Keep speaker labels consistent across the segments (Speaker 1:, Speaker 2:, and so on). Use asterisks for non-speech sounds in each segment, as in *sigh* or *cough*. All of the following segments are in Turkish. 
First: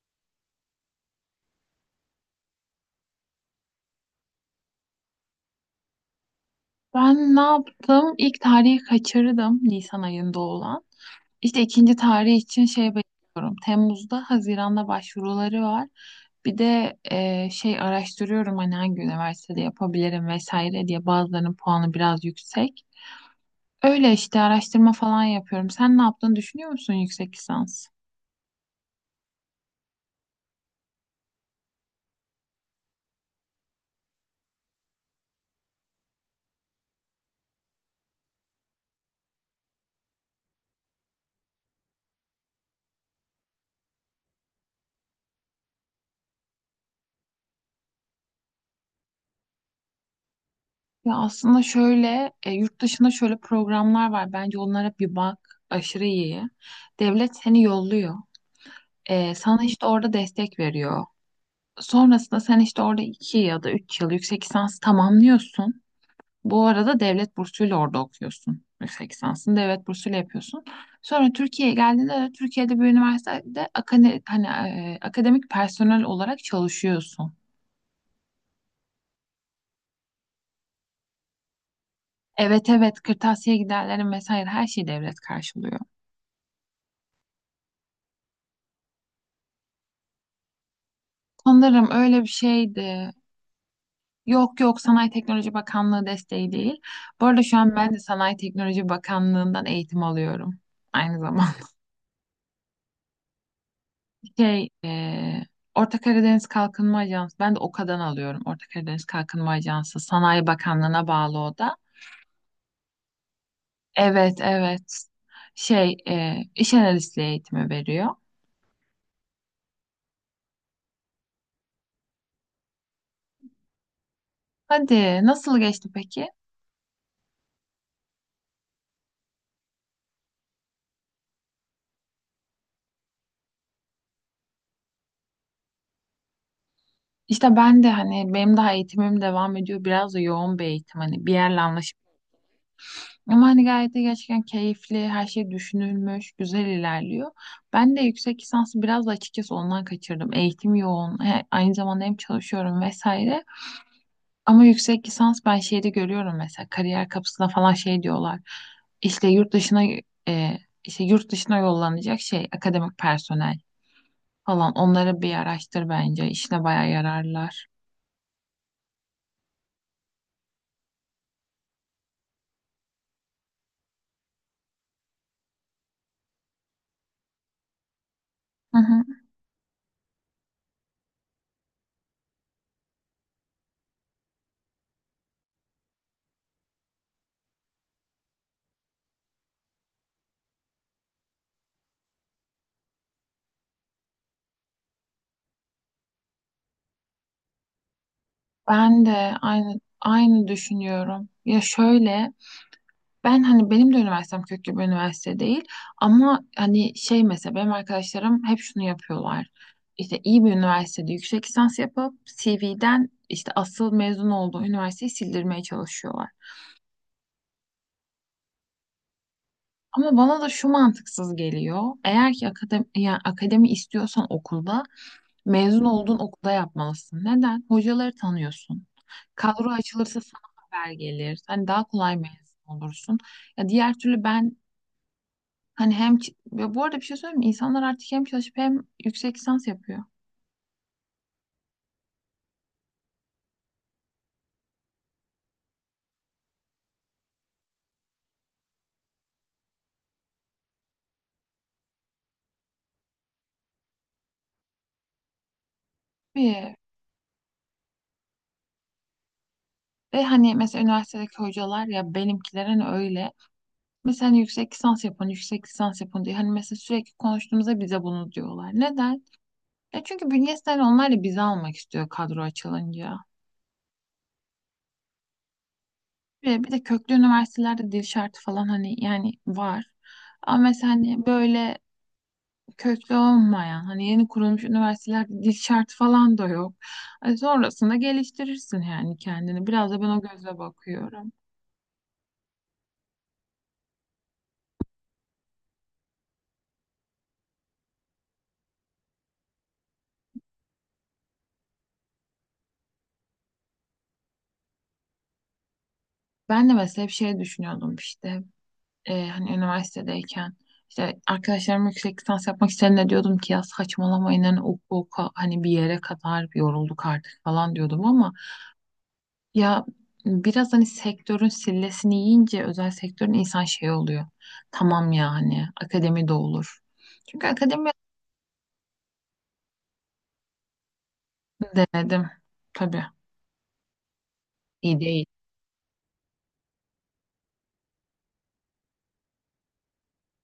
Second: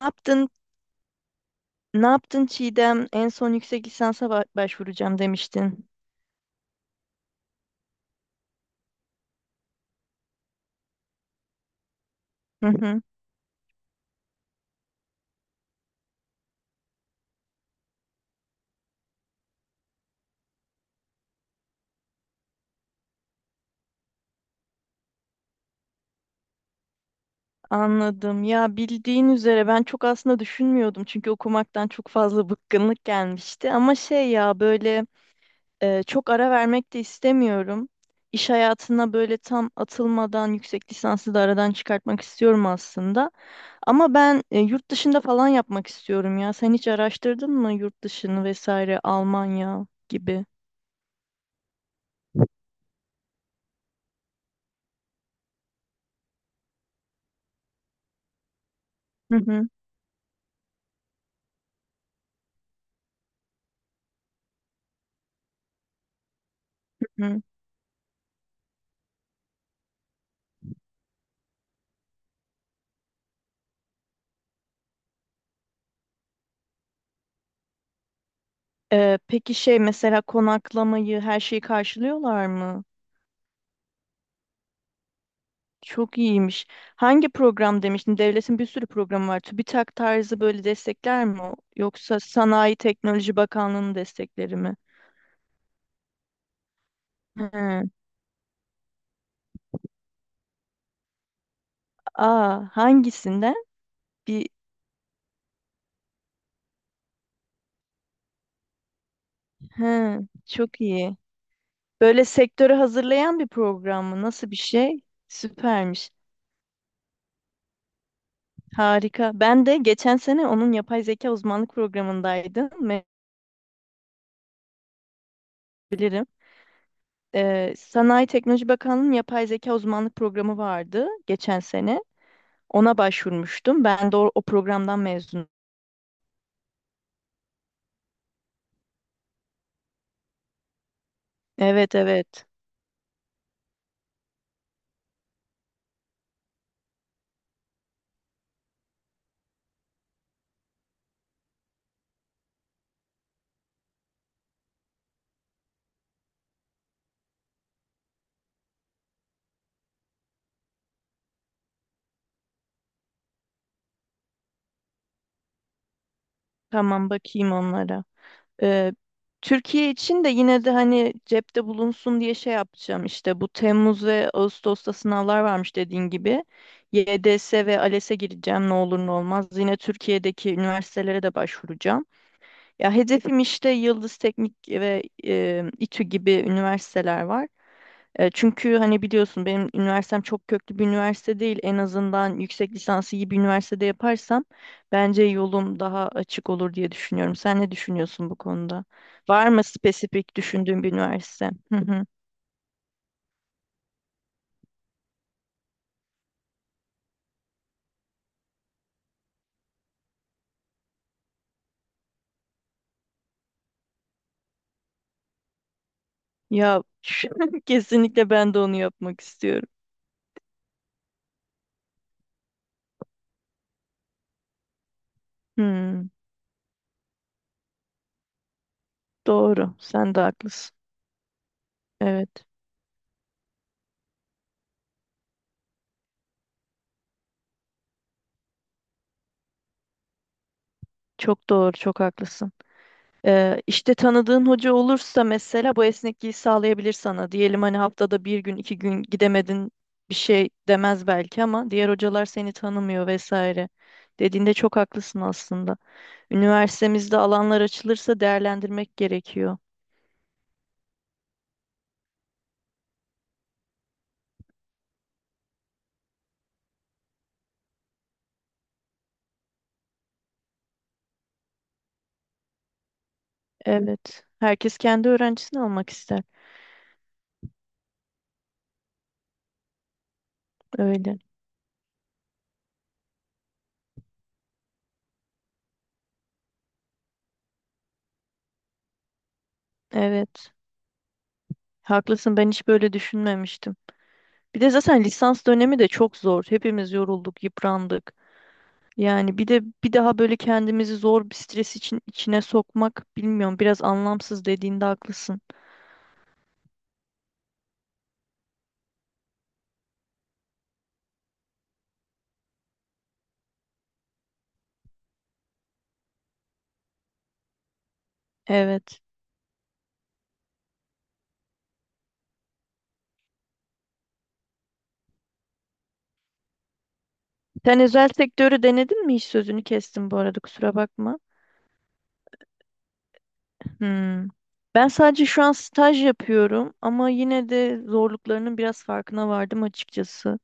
Speaker 1: Ne yaptın? Ne yaptın, Çiğdem? En son yüksek lisansa başvuracağım demiştin.
Speaker 2: Ben ne yaptım? İlk tarihi kaçırdım Nisan ayında olan. İşte ikinci tarih için
Speaker 1: Hı
Speaker 2: şey
Speaker 1: hı,
Speaker 2: bekliyorum. Temmuz'da, Haziran'da başvuruları var. Bir de şey araştırıyorum hani hangi üniversitede yapabilirim vesaire diye bazılarının puanı biraz yüksek. Öyle işte araştırma falan yapıyorum. Sen ne yaptığını düşünüyor musun yüksek lisans?
Speaker 1: anladım. Ya bildiğin üzere ben çok aslında düşünmüyordum çünkü okumaktan çok fazla *laughs* bıkkınlık gelmişti. Ama şey ya böyle çok ara vermek de istemiyorum. İş hayatına böyle tam atılmadan yüksek lisansı da aradan çıkartmak istiyorum aslında. Ama ben yurt dışında falan yapmak istiyorum ya. Sen hiç araştırdın mı yurt dışını vesaire, Almanya gibi?
Speaker 2: Ya aslında şöyle yurt dışında şöyle programlar var. Bence onlara bir bak. Aşırı iyi. Devlet seni yolluyor.
Speaker 1: Hı
Speaker 2: Sana
Speaker 1: hı.
Speaker 2: işte orada destek veriyor. Sonrasında sen işte orada iki ya da üç yıl yüksek lisans tamamlıyorsun. Bu arada devlet
Speaker 1: Hı.
Speaker 2: bursuyla orada okuyorsun. Yüksek lisansını devlet bursuyla yapıyorsun. Sonra Türkiye'ye geldiğinde de Türkiye'de bir üniversitede akademik personel olarak çalışıyorsun.
Speaker 1: Peki şey mesela konaklamayı, her şeyi karşılıyorlar
Speaker 2: Evet,
Speaker 1: mı?
Speaker 2: evet, kırtasiye giderlerim vesaire her şeyi devlet karşılıyor.
Speaker 1: Çok iyiymiş. Hangi program demiştin? Devletin bir sürü programı var. TÜBİTAK tarzı böyle destekler mi, o?
Speaker 2: Sanırım
Speaker 1: Yoksa
Speaker 2: öyle bir
Speaker 1: Sanayi
Speaker 2: şeydi.
Speaker 1: Teknoloji Bakanlığı'nın destekleri
Speaker 2: Yok,
Speaker 1: mi?
Speaker 2: yok, Sanayi Teknoloji Bakanlığı desteği değil. Bu arada şu an
Speaker 1: Hı.
Speaker 2: ben de Sanayi Teknoloji Bakanlığı'ndan eğitim alıyorum. Aynı zamanda.
Speaker 1: Aa, hangisinden? Bir.
Speaker 2: Şey, Orta Karadeniz Kalkınma Ajansı. Ben de OKA'dan alıyorum. Orta Karadeniz Kalkınma Ajansı.
Speaker 1: Hı,
Speaker 2: Sanayi
Speaker 1: çok
Speaker 2: Bakanlığı'na
Speaker 1: iyi.
Speaker 2: bağlı o da.
Speaker 1: Böyle sektörü hazırlayan bir program mı?
Speaker 2: Evet,
Speaker 1: Nasıl bir
Speaker 2: evet.
Speaker 1: şey?
Speaker 2: Şey,
Speaker 1: Süpermiş.
Speaker 2: iş analistliği eğitimi veriyor.
Speaker 1: Harika. Ben de geçen sene onun yapay zeka uzmanlık programındaydım.
Speaker 2: Hadi, nasıl geçti
Speaker 1: Bilirim.
Speaker 2: peki?
Speaker 1: Sanayi Teknoloji Bakanlığı'nın yapay zeka uzmanlık programı vardı geçen sene. Ona başvurmuştum. Ben de o, o programdan mezunum.
Speaker 2: İşte ben de hani benim daha eğitimim devam ediyor. Biraz da yoğun bir eğitim hani bir yerle
Speaker 1: Evet,
Speaker 2: anlaşıp.
Speaker 1: evet.
Speaker 2: Ama hani gayet de gerçekten keyifli, her şey düşünülmüş, güzel ilerliyor. Ben de yüksek lisansı biraz da açıkçası ondan kaçırdım. Eğitim yoğun, aynı zamanda hem çalışıyorum vesaire. Ama yüksek lisans ben şeyde görüyorum mesela kariyer kapısına falan şey diyorlar. İşte yurt dışına e, işte yurt dışına yollanacak şey akademik personel falan onları bir araştır bence. İşine bayağı
Speaker 1: Tamam, bakayım
Speaker 2: yararlar.
Speaker 1: onlara. Ee, Türkiye için de yine de hani cepte bulunsun diye şey yapacağım. İşte bu Temmuz ve Ağustos'ta sınavlar varmış dediğin gibi. YDS ve ALES'e gireceğim, ne
Speaker 2: Hı
Speaker 1: olur
Speaker 2: hı.
Speaker 1: ne olmaz. Yine Türkiye'deki üniversitelere de başvuracağım. Ya, hedefim işte Yıldız Teknik ve İTÜ gibi üniversiteler var. Çünkü hani biliyorsun, benim üniversitem çok köklü bir üniversite değil. En azından yüksek lisansı iyi bir üniversitede yaparsam bence yolum daha açık olur diye düşünüyorum. Sen ne düşünüyorsun bu konuda?
Speaker 2: Ben de
Speaker 1: Var mı
Speaker 2: aynı
Speaker 1: spesifik
Speaker 2: aynı
Speaker 1: düşündüğün bir
Speaker 2: düşünüyorum.
Speaker 1: üniversite?
Speaker 2: Ya
Speaker 1: Hı hı.
Speaker 2: şöyle, ben hani benim de üniversitem köklü bir üniversite değil ama hani şey mesela benim arkadaşlarım hep şunu yapıyorlar. İşte iyi bir üniversitede yüksek lisans yapıp CV'den işte asıl mezun olduğu üniversiteyi sildirmeye çalışıyorlar.
Speaker 1: Ya, *laughs* kesinlikle ben de onu yapmak istiyorum.
Speaker 2: Ama bana da şu mantıksız geliyor. Eğer ki yani akademi istiyorsan okulda mezun
Speaker 1: Hmm,
Speaker 2: olduğun okulda yapmalısın. Neden? Hocaları tanıyorsun. Kadro
Speaker 1: doğru. Sen
Speaker 2: açılırsa
Speaker 1: de
Speaker 2: sana
Speaker 1: haklısın.
Speaker 2: haber gelir. Hani daha kolay
Speaker 1: Evet.
Speaker 2: mezun olursun. Ya diğer türlü ben, hani hem ve bu arada bir şey söyleyeyim mi? İnsanlar artık hem çalışıp hem yüksek lisans yapıyor.
Speaker 1: Çok doğru, çok haklısın. İşte tanıdığın hoca olursa mesela bu esnekliği sağlayabilir sana. Diyelim hani haftada bir gün iki gün gidemedin, bir şey demez belki ama diğer hocalar seni tanımıyor vesaire. Dediğinde çok haklısın aslında.
Speaker 2: Ve,
Speaker 1: Üniversitemizde alanlar açılırsa değerlendirmek gerekiyor.
Speaker 2: ve hani mesela üniversitedeki hocalar ya benimkiler hani öyle. Mesela hani yüksek lisans yapın, yüksek lisans yapın diye. Hani mesela sürekli konuştuğumuzda bize bunu diyorlar. Neden? Ya çünkü bünyesi hani onlar da bizi almak istiyor kadro açılınca.
Speaker 1: Evet. Herkes kendi öğrencisini almak ister.
Speaker 2: Ve bir de köklü üniversitelerde dil şartı falan hani yani var. Ama mesela
Speaker 1: Öyle.
Speaker 2: hani böyle köklü olmayan hani yeni kurulmuş üniversitelerde dil şartı falan da yok. Ay, sonrasında geliştirirsin yani kendini. Biraz da ben o
Speaker 1: Evet.
Speaker 2: gözle bakıyorum.
Speaker 1: Haklısın, ben hiç böyle düşünmemiştim. Bir de zaten lisans dönemi de çok zor. Hepimiz yorulduk, yıprandık. Yani bir de bir daha böyle kendimizi zor bir stres için içine sokmak, bilmiyorum, biraz anlamsız dediğinde haklısın.
Speaker 2: Ben de mesela hep şey düşünüyordum işte hani üniversitedeyken işte arkadaşlarım yüksek lisans yapmak isteyenler diyordum ki ya saçmalamayın hani oku oku hani bir yere kadar yorulduk artık falan diyordum ama
Speaker 1: Evet.
Speaker 2: ya biraz hani sektörün sillesini yiyince özel sektörün insan şey oluyor. Tamam yani akademi de olur. Çünkü
Speaker 1: Sen
Speaker 2: akademi.
Speaker 1: özel sektörü denedin mi hiç? Sözünü kestim bu arada, kusura bakma.
Speaker 2: Denedim. Tabii.
Speaker 1: Hmm. Ben
Speaker 2: İyi değil.
Speaker 1: sadece şu an staj yapıyorum ama yine de zorluklarının biraz farkına vardım açıkçası.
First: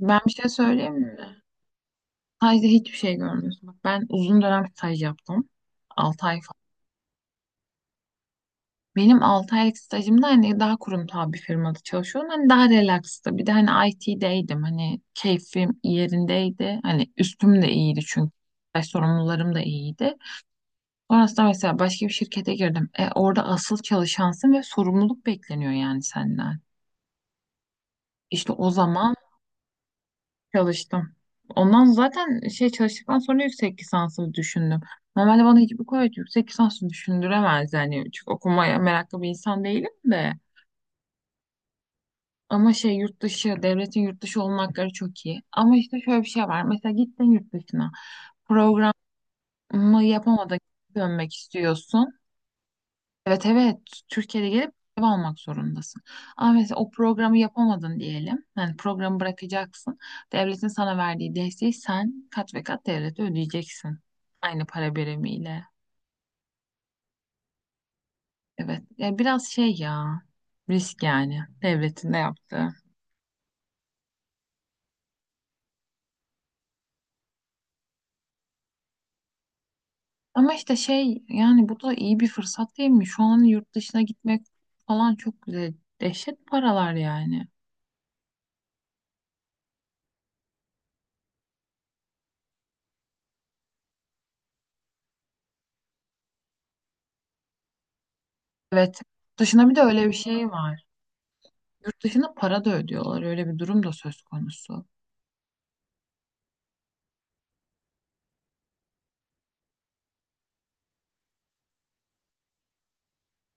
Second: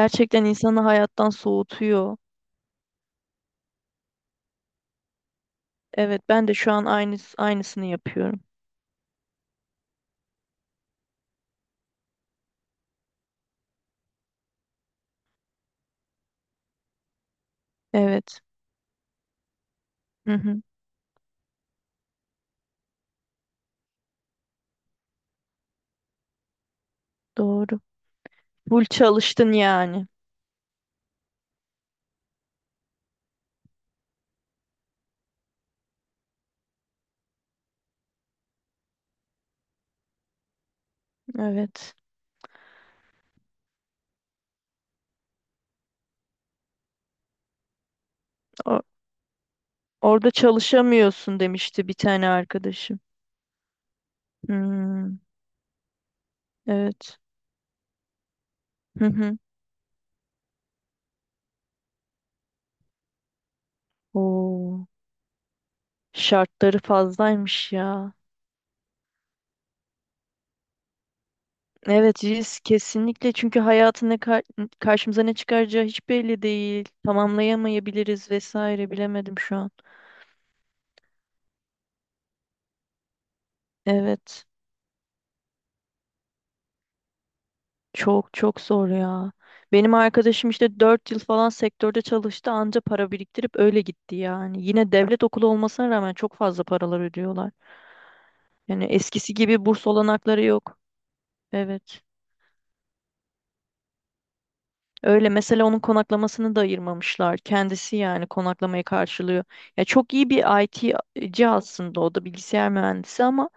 Speaker 2: Ben bir şey
Speaker 1: insanı
Speaker 2: söyleyeyim
Speaker 1: hayattan
Speaker 2: mi?
Speaker 1: soğutuyor.
Speaker 2: Stajda hiçbir şey görmüyorsun. Bak ben uzun dönem staj yaptım.
Speaker 1: Evet,
Speaker 2: 6 ay
Speaker 1: ben de
Speaker 2: falan.
Speaker 1: şu an aynı aynısını yapıyorum.
Speaker 2: Benim 6 aylık stajımda hani daha kurumsal bir firmada çalışıyordum. Hani daha relaxtı. Bir de hani IT'deydim. Hani keyfim yerindeydi. Hani üstüm de iyiydi çünkü.
Speaker 1: Evet.
Speaker 2: Staj sorumlularım da iyiydi.
Speaker 1: Hı hı,
Speaker 2: Sonrasında mesela başka bir şirkete girdim. Orada asıl çalışansın ve sorumluluk bekleniyor yani senden.
Speaker 1: doğru.
Speaker 2: İşte o
Speaker 1: Full
Speaker 2: zaman
Speaker 1: çalıştın yani.
Speaker 2: çalıştım. Ondan zaten şey çalıştıktan sonra yüksek lisansı düşündüm. Normalde bana hiçbir kolej yüksek lisansı düşündüremez yani. Çünkü okumaya meraklı bir insan değilim de.
Speaker 1: Evet.
Speaker 2: Ama şey yurt dışı, devletin yurt dışı olma hakları çok iyi. Ama işte şöyle bir şey var. Mesela gittin yurt dışına.
Speaker 1: O-
Speaker 2: Programı
Speaker 1: orada
Speaker 2: yapamadın, dönmek
Speaker 1: çalışamıyorsun demişti bir
Speaker 2: istiyorsun.
Speaker 1: tane arkadaşım.
Speaker 2: Evet, evet, Türkiye'de gelip ev
Speaker 1: Hmm,
Speaker 2: almak zorundasın. Ama mesela o
Speaker 1: evet.
Speaker 2: programı yapamadın diyelim. Yani
Speaker 1: Hı
Speaker 2: programı
Speaker 1: hı.
Speaker 2: bırakacaksın. Devletin sana verdiği desteği sen kat ve kat devlete ödeyeceksin. Aynı
Speaker 1: Oo,
Speaker 2: para birimiyle.
Speaker 1: şartları fazlaymış ya.
Speaker 2: Evet. Ya biraz şey ya. Risk yani. Devletin de
Speaker 1: Evet, risk
Speaker 2: yaptığı.
Speaker 1: kesinlikle, çünkü hayatın ne karşımıza ne çıkaracağı hiç belli değil. Tamamlayamayabiliriz vesaire, bilemedim şu an.
Speaker 2: Ama işte şey yani bu da iyi bir fırsat değil mi? Şu an yurt dışına gitmek
Speaker 1: Evet.
Speaker 2: falan çok güzel. Dehşet paralar yani.
Speaker 1: Çok çok zor ya. Benim arkadaşım işte 4 yıl falan sektörde çalıştı, anca para biriktirip öyle gitti yani. Yine devlet okulu olmasına rağmen çok fazla paralar ödüyorlar. Yani
Speaker 2: Evet.
Speaker 1: eskisi gibi
Speaker 2: Dışına bir de
Speaker 1: burs
Speaker 2: öyle bir
Speaker 1: olanakları
Speaker 2: şey
Speaker 1: yok.
Speaker 2: var. Yurt
Speaker 1: Evet.
Speaker 2: dışına para da ödüyorlar. Öyle bir durum da söz konusu.
Speaker 1: Öyle, mesela onun konaklamasını da ayırmamışlar. Kendisi yani konaklamayı karşılıyor. Ya çok iyi bir IT'ci aslında, o da bilgisayar mühendisi, ama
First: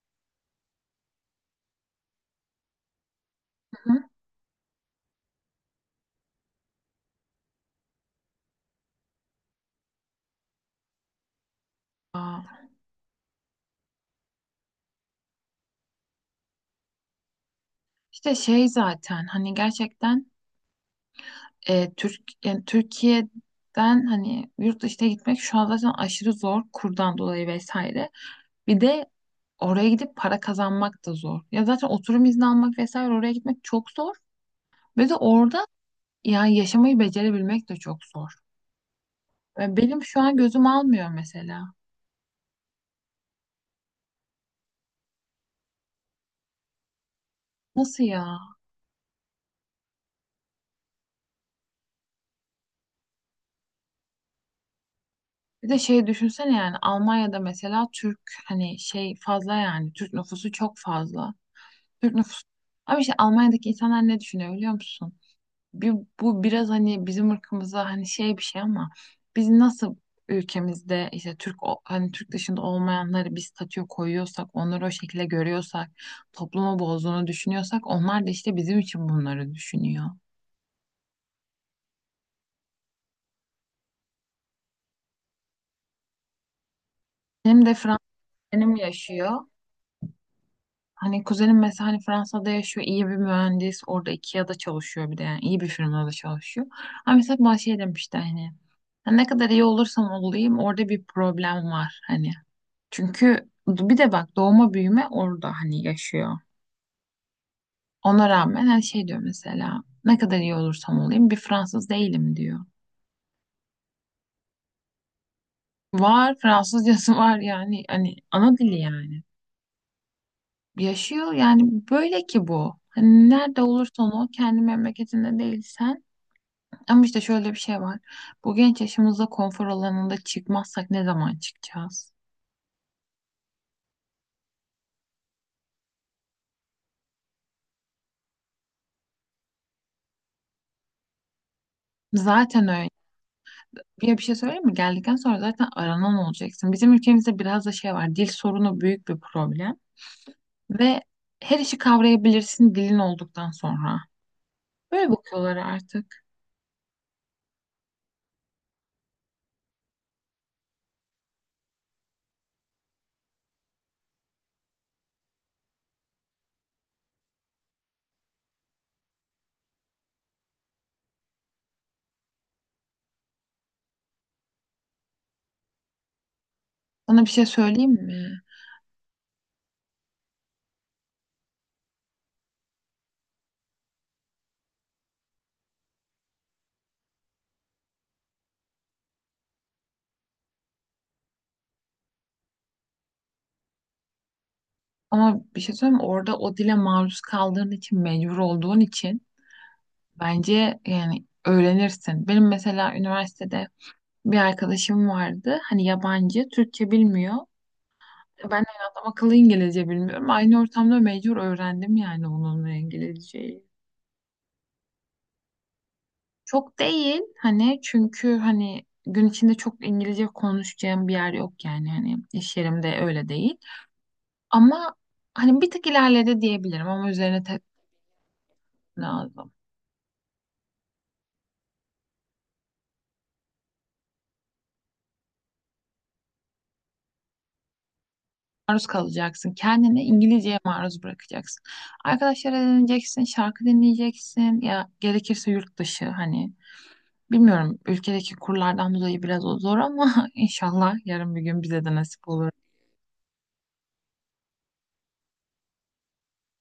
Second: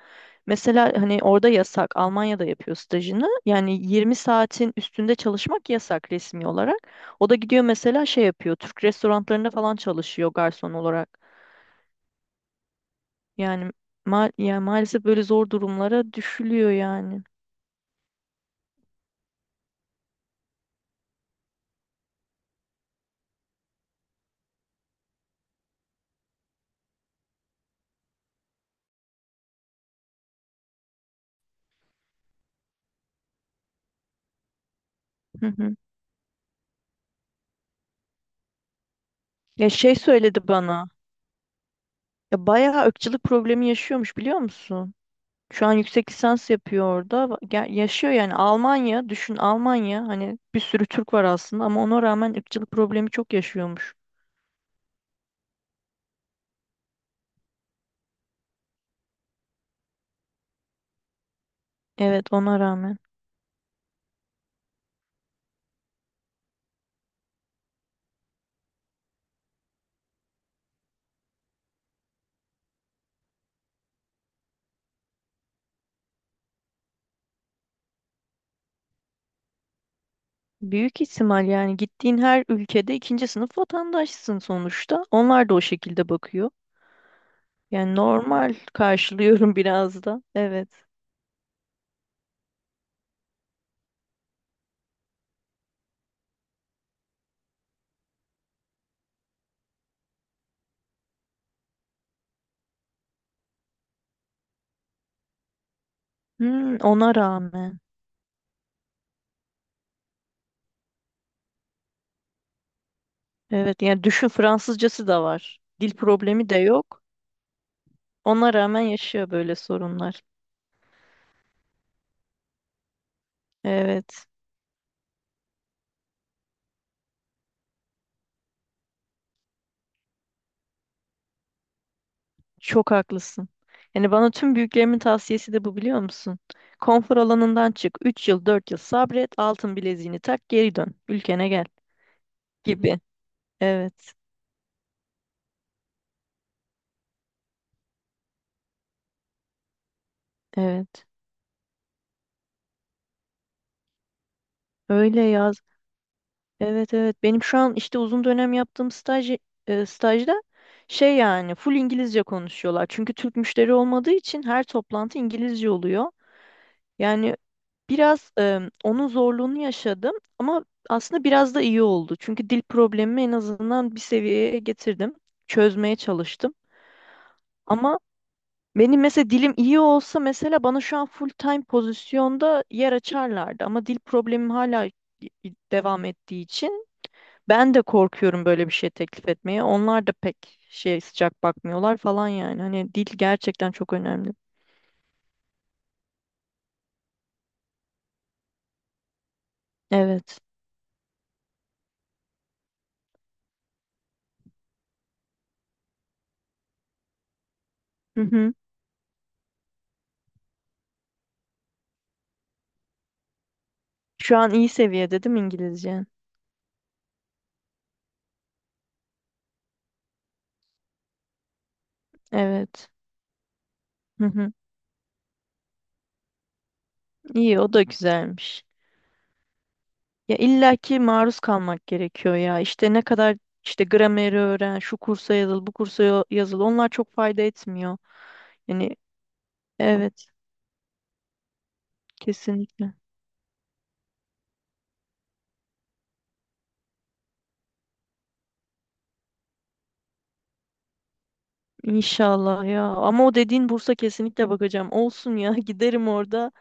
Speaker 1: mesela hani orada yasak, Almanya'da yapıyor stajını. Yani
Speaker 2: Hı?
Speaker 1: 20 saatin üstünde çalışmak yasak resmi olarak. O da gidiyor, mesela şey yapıyor, Türk restoranlarında falan çalışıyor garson olarak.
Speaker 2: Aa,
Speaker 1: Yani, yani maalesef böyle zor durumlara düşülüyor yani.
Speaker 2: işte şey zaten hani gerçekten Türk yani Türkiye'den hani yurt dışına gitmek şu an zaten aşırı zor kurdan dolayı vesaire. Bir de oraya gidip para kazanmak da zor. Ya zaten oturum izni almak vesaire oraya gitmek çok zor. Ve de
Speaker 1: Hı
Speaker 2: orada
Speaker 1: hı.
Speaker 2: ya yaşamayı becerebilmek de çok zor.
Speaker 1: Ya
Speaker 2: Ve
Speaker 1: şey
Speaker 2: benim şu an
Speaker 1: söyledi
Speaker 2: gözüm
Speaker 1: bana.
Speaker 2: almıyor mesela.
Speaker 1: Ya bayağı ırkçılık problemi yaşıyormuş, biliyor musun? Şu an yüksek lisans yapıyor orada.
Speaker 2: Nasıl
Speaker 1: Yaşıyor yani,
Speaker 2: ya?
Speaker 1: Almanya. Düşün, Almanya. Hani bir sürü Türk var aslında ama ona rağmen ırkçılık problemi çok yaşıyormuş.
Speaker 2: Bir de şey düşünsene yani Almanya'da mesela Türk hani şey fazla yani Türk nüfusu çok fazla. Türk
Speaker 1: Evet,
Speaker 2: nüfusu.
Speaker 1: ona rağmen.
Speaker 2: Ama işte Almanya'daki insanlar ne düşünüyor biliyor musun? Bir, bu biraz hani bizim ırkımıza hani şey bir şey ama biz nasıl ülkemizde işte Türk hani Türk dışında olmayanları bir statüye koyuyorsak, onları o şekilde görüyorsak, toplumu bozduğunu düşünüyorsak onlar da işte bizim için bunları düşünüyor.
Speaker 1: Büyük ihtimal, yani gittiğin her ülkede ikinci sınıf vatandaşsın sonuçta. Onlar da o şekilde bakıyor.
Speaker 2: Benim de
Speaker 1: Yani
Speaker 2: Fransız
Speaker 1: normal
Speaker 2: benim yaşıyor.
Speaker 1: karşılıyorum *laughs* biraz da. Evet.
Speaker 2: Hani kuzenim mesela hani Fransa'da yaşıyor, iyi bir mühendis, orada IKEA'da çalışıyor bir de yani iyi bir firmada çalışıyor. Ama mesela bana şey demişti hani: "Ya ne kadar iyi olursam olayım orada bir problem var hani. Çünkü bir de bak doğma büyüme orada hani yaşıyor.
Speaker 1: Hmm, ona rağmen.
Speaker 2: Ona rağmen her şey diyor mesela ne kadar iyi olursam olayım bir Fransız değilim diyor.
Speaker 1: Evet, yani düşün, Fransızcası da var. Dil
Speaker 2: Var
Speaker 1: problemi de yok.
Speaker 2: Fransızcası *laughs* var yani hani
Speaker 1: Ona
Speaker 2: ana dili
Speaker 1: rağmen
Speaker 2: yani.
Speaker 1: yaşıyor böyle sorunlar.
Speaker 2: Yaşıyor yani böyle ki bu. Hani nerede olursan ol
Speaker 1: Evet.
Speaker 2: kendi memleketinde değilsen. Ama işte şöyle bir şey var. Bu genç yaşımızda konfor alanında çıkmazsak ne zaman çıkacağız?
Speaker 1: Çok haklısın. Yani bana tüm büyüklerimin tavsiyesi de bu, biliyor musun? Konfor alanından çık. 3 yıl 4 yıl sabret. Altın bileziğini tak, geri dön. Ülkene gel
Speaker 2: Zaten öyle.
Speaker 1: gibi. Evet.
Speaker 2: Bir şey söyleyeyim mi? Geldikten sonra zaten aranan olacaksın. Bizim ülkemizde biraz da şey var. Dil sorunu büyük bir problem. Ve
Speaker 1: Evet.
Speaker 2: her işi kavrayabilirsin dilin olduktan sonra. Böyle
Speaker 1: Öyle
Speaker 2: bakıyorlar
Speaker 1: yaz.
Speaker 2: artık.
Speaker 1: Evet, evet. Benim şu an işte uzun dönem yaptığım stajda şey yani full İngilizce konuşuyorlar. Çünkü Türk müşteri olmadığı için her toplantı İngilizce oluyor. Yani biraz onun zorluğunu yaşadım ama aslında biraz da iyi oldu. Çünkü dil problemimi en azından bir seviyeye getirdim. Çözmeye çalıştım.
Speaker 2: Sana bir şey söyleyeyim
Speaker 1: Ama
Speaker 2: mi?
Speaker 1: benim mesela dilim iyi olsa, mesela bana şu an full time pozisyonda yer açarlardı. Ama dil problemim hala devam ettiği için ben de korkuyorum böyle bir şey teklif etmeye. Onlar da pek şey sıcak bakmıyorlar falan yani. Hani dil gerçekten çok önemli.
Speaker 2: Ama bir şey söyleyeyim mi? Orada o dile maruz kaldığın için, mecbur olduğun için
Speaker 1: Evet.
Speaker 2: bence yani öğrenirsin. Benim mesela üniversitede bir arkadaşım vardı. Hani yabancı, Türkçe bilmiyor.
Speaker 1: Hı
Speaker 2: Ben de
Speaker 1: hı.
Speaker 2: hani adam akıllı İngilizce bilmiyorum. Aynı ortamda mecbur öğrendim yani onunla İngilizceyi.
Speaker 1: Şu an iyi seviyede değil mi İngilizce?
Speaker 2: Çok değil hani çünkü hani gün içinde çok İngilizce konuşacağım bir yer yok yani hani iş
Speaker 1: Evet.
Speaker 2: yerimde öyle değil.
Speaker 1: Hı hı.
Speaker 2: Ama hani bir tık ilerledi diyebilirim ama üzerine
Speaker 1: İyi,
Speaker 2: tek
Speaker 1: o da güzelmiş.
Speaker 2: lazım.
Speaker 1: Ya illaki maruz kalmak gerekiyor ya. İşte ne kadar işte grameri öğren, şu kursa yazıl, bu kursa yazıl. Onlar çok fayda etmiyor.
Speaker 2: Maruz
Speaker 1: Yani
Speaker 2: kalacaksın. Kendini
Speaker 1: evet,
Speaker 2: İngilizceye maruz bırakacaksın. Arkadaşlara
Speaker 1: kesinlikle.
Speaker 2: dinleyeceksin, şarkı dinleyeceksin ya gerekirse yurt dışı hani. Bilmiyorum ülkedeki kurlardan dolayı biraz o zor ama *laughs* inşallah yarın bir gün bize de nasip olur.
Speaker 1: İnşallah ya. Ama o dediğin bursa kesinlikle bakacağım. Olsun ya, *laughs* giderim orada.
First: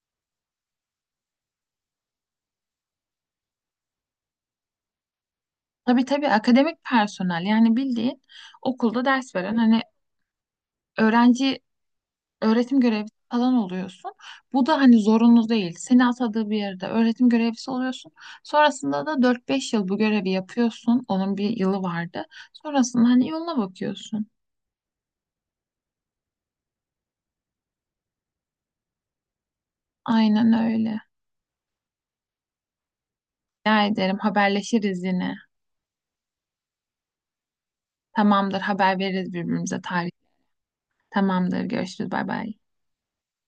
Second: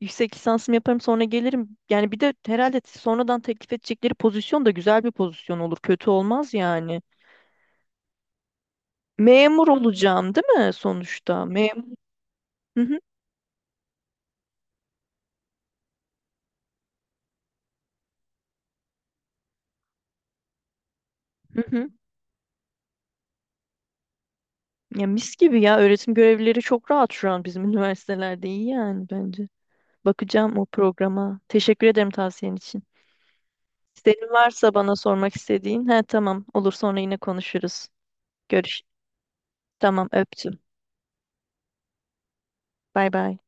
Speaker 1: Yüksek lisansımı yaparım sonra gelirim. Yani bir de herhalde sonradan teklif edecekleri pozisyon da güzel bir pozisyon olur.
Speaker 2: Tabii
Speaker 1: Kötü
Speaker 2: tabii
Speaker 1: olmaz
Speaker 2: akademik
Speaker 1: yani.
Speaker 2: personel yani bildiğin okulda ders veren
Speaker 1: Memur
Speaker 2: hani
Speaker 1: olacağım değil mi sonuçta?
Speaker 2: öğrenci
Speaker 1: Memur.
Speaker 2: öğretim görevlisi falan oluyorsun. Bu da hani zorunlu değil. Seni atadığı bir yerde öğretim görevlisi oluyorsun. Sonrasında da 4 5 yıl bu görevi yapıyorsun. Onun bir yılı vardı. Sonrasında hani yoluna bakıyorsun.
Speaker 1: Ya mis gibi ya, öğretim görevlileri çok rahat şu an bizim *laughs* üniversitelerde, iyi yani bence.
Speaker 2: Aynen
Speaker 1: Bakacağım o
Speaker 2: öyle.
Speaker 1: programa. Teşekkür ederim tavsiyen için.
Speaker 2: Rica ederim
Speaker 1: Senin varsa bana
Speaker 2: haberleşiriz yine.
Speaker 1: sormak istediğin. He, tamam, olur sonra yine konuşuruz.
Speaker 2: Tamamdır
Speaker 1: Görüş.
Speaker 2: haber veririz birbirimize
Speaker 1: Tamam,
Speaker 2: tarih.
Speaker 1: öptüm.
Speaker 2: Tamamdır görüşürüz bay bay.
Speaker 1: Bay bay.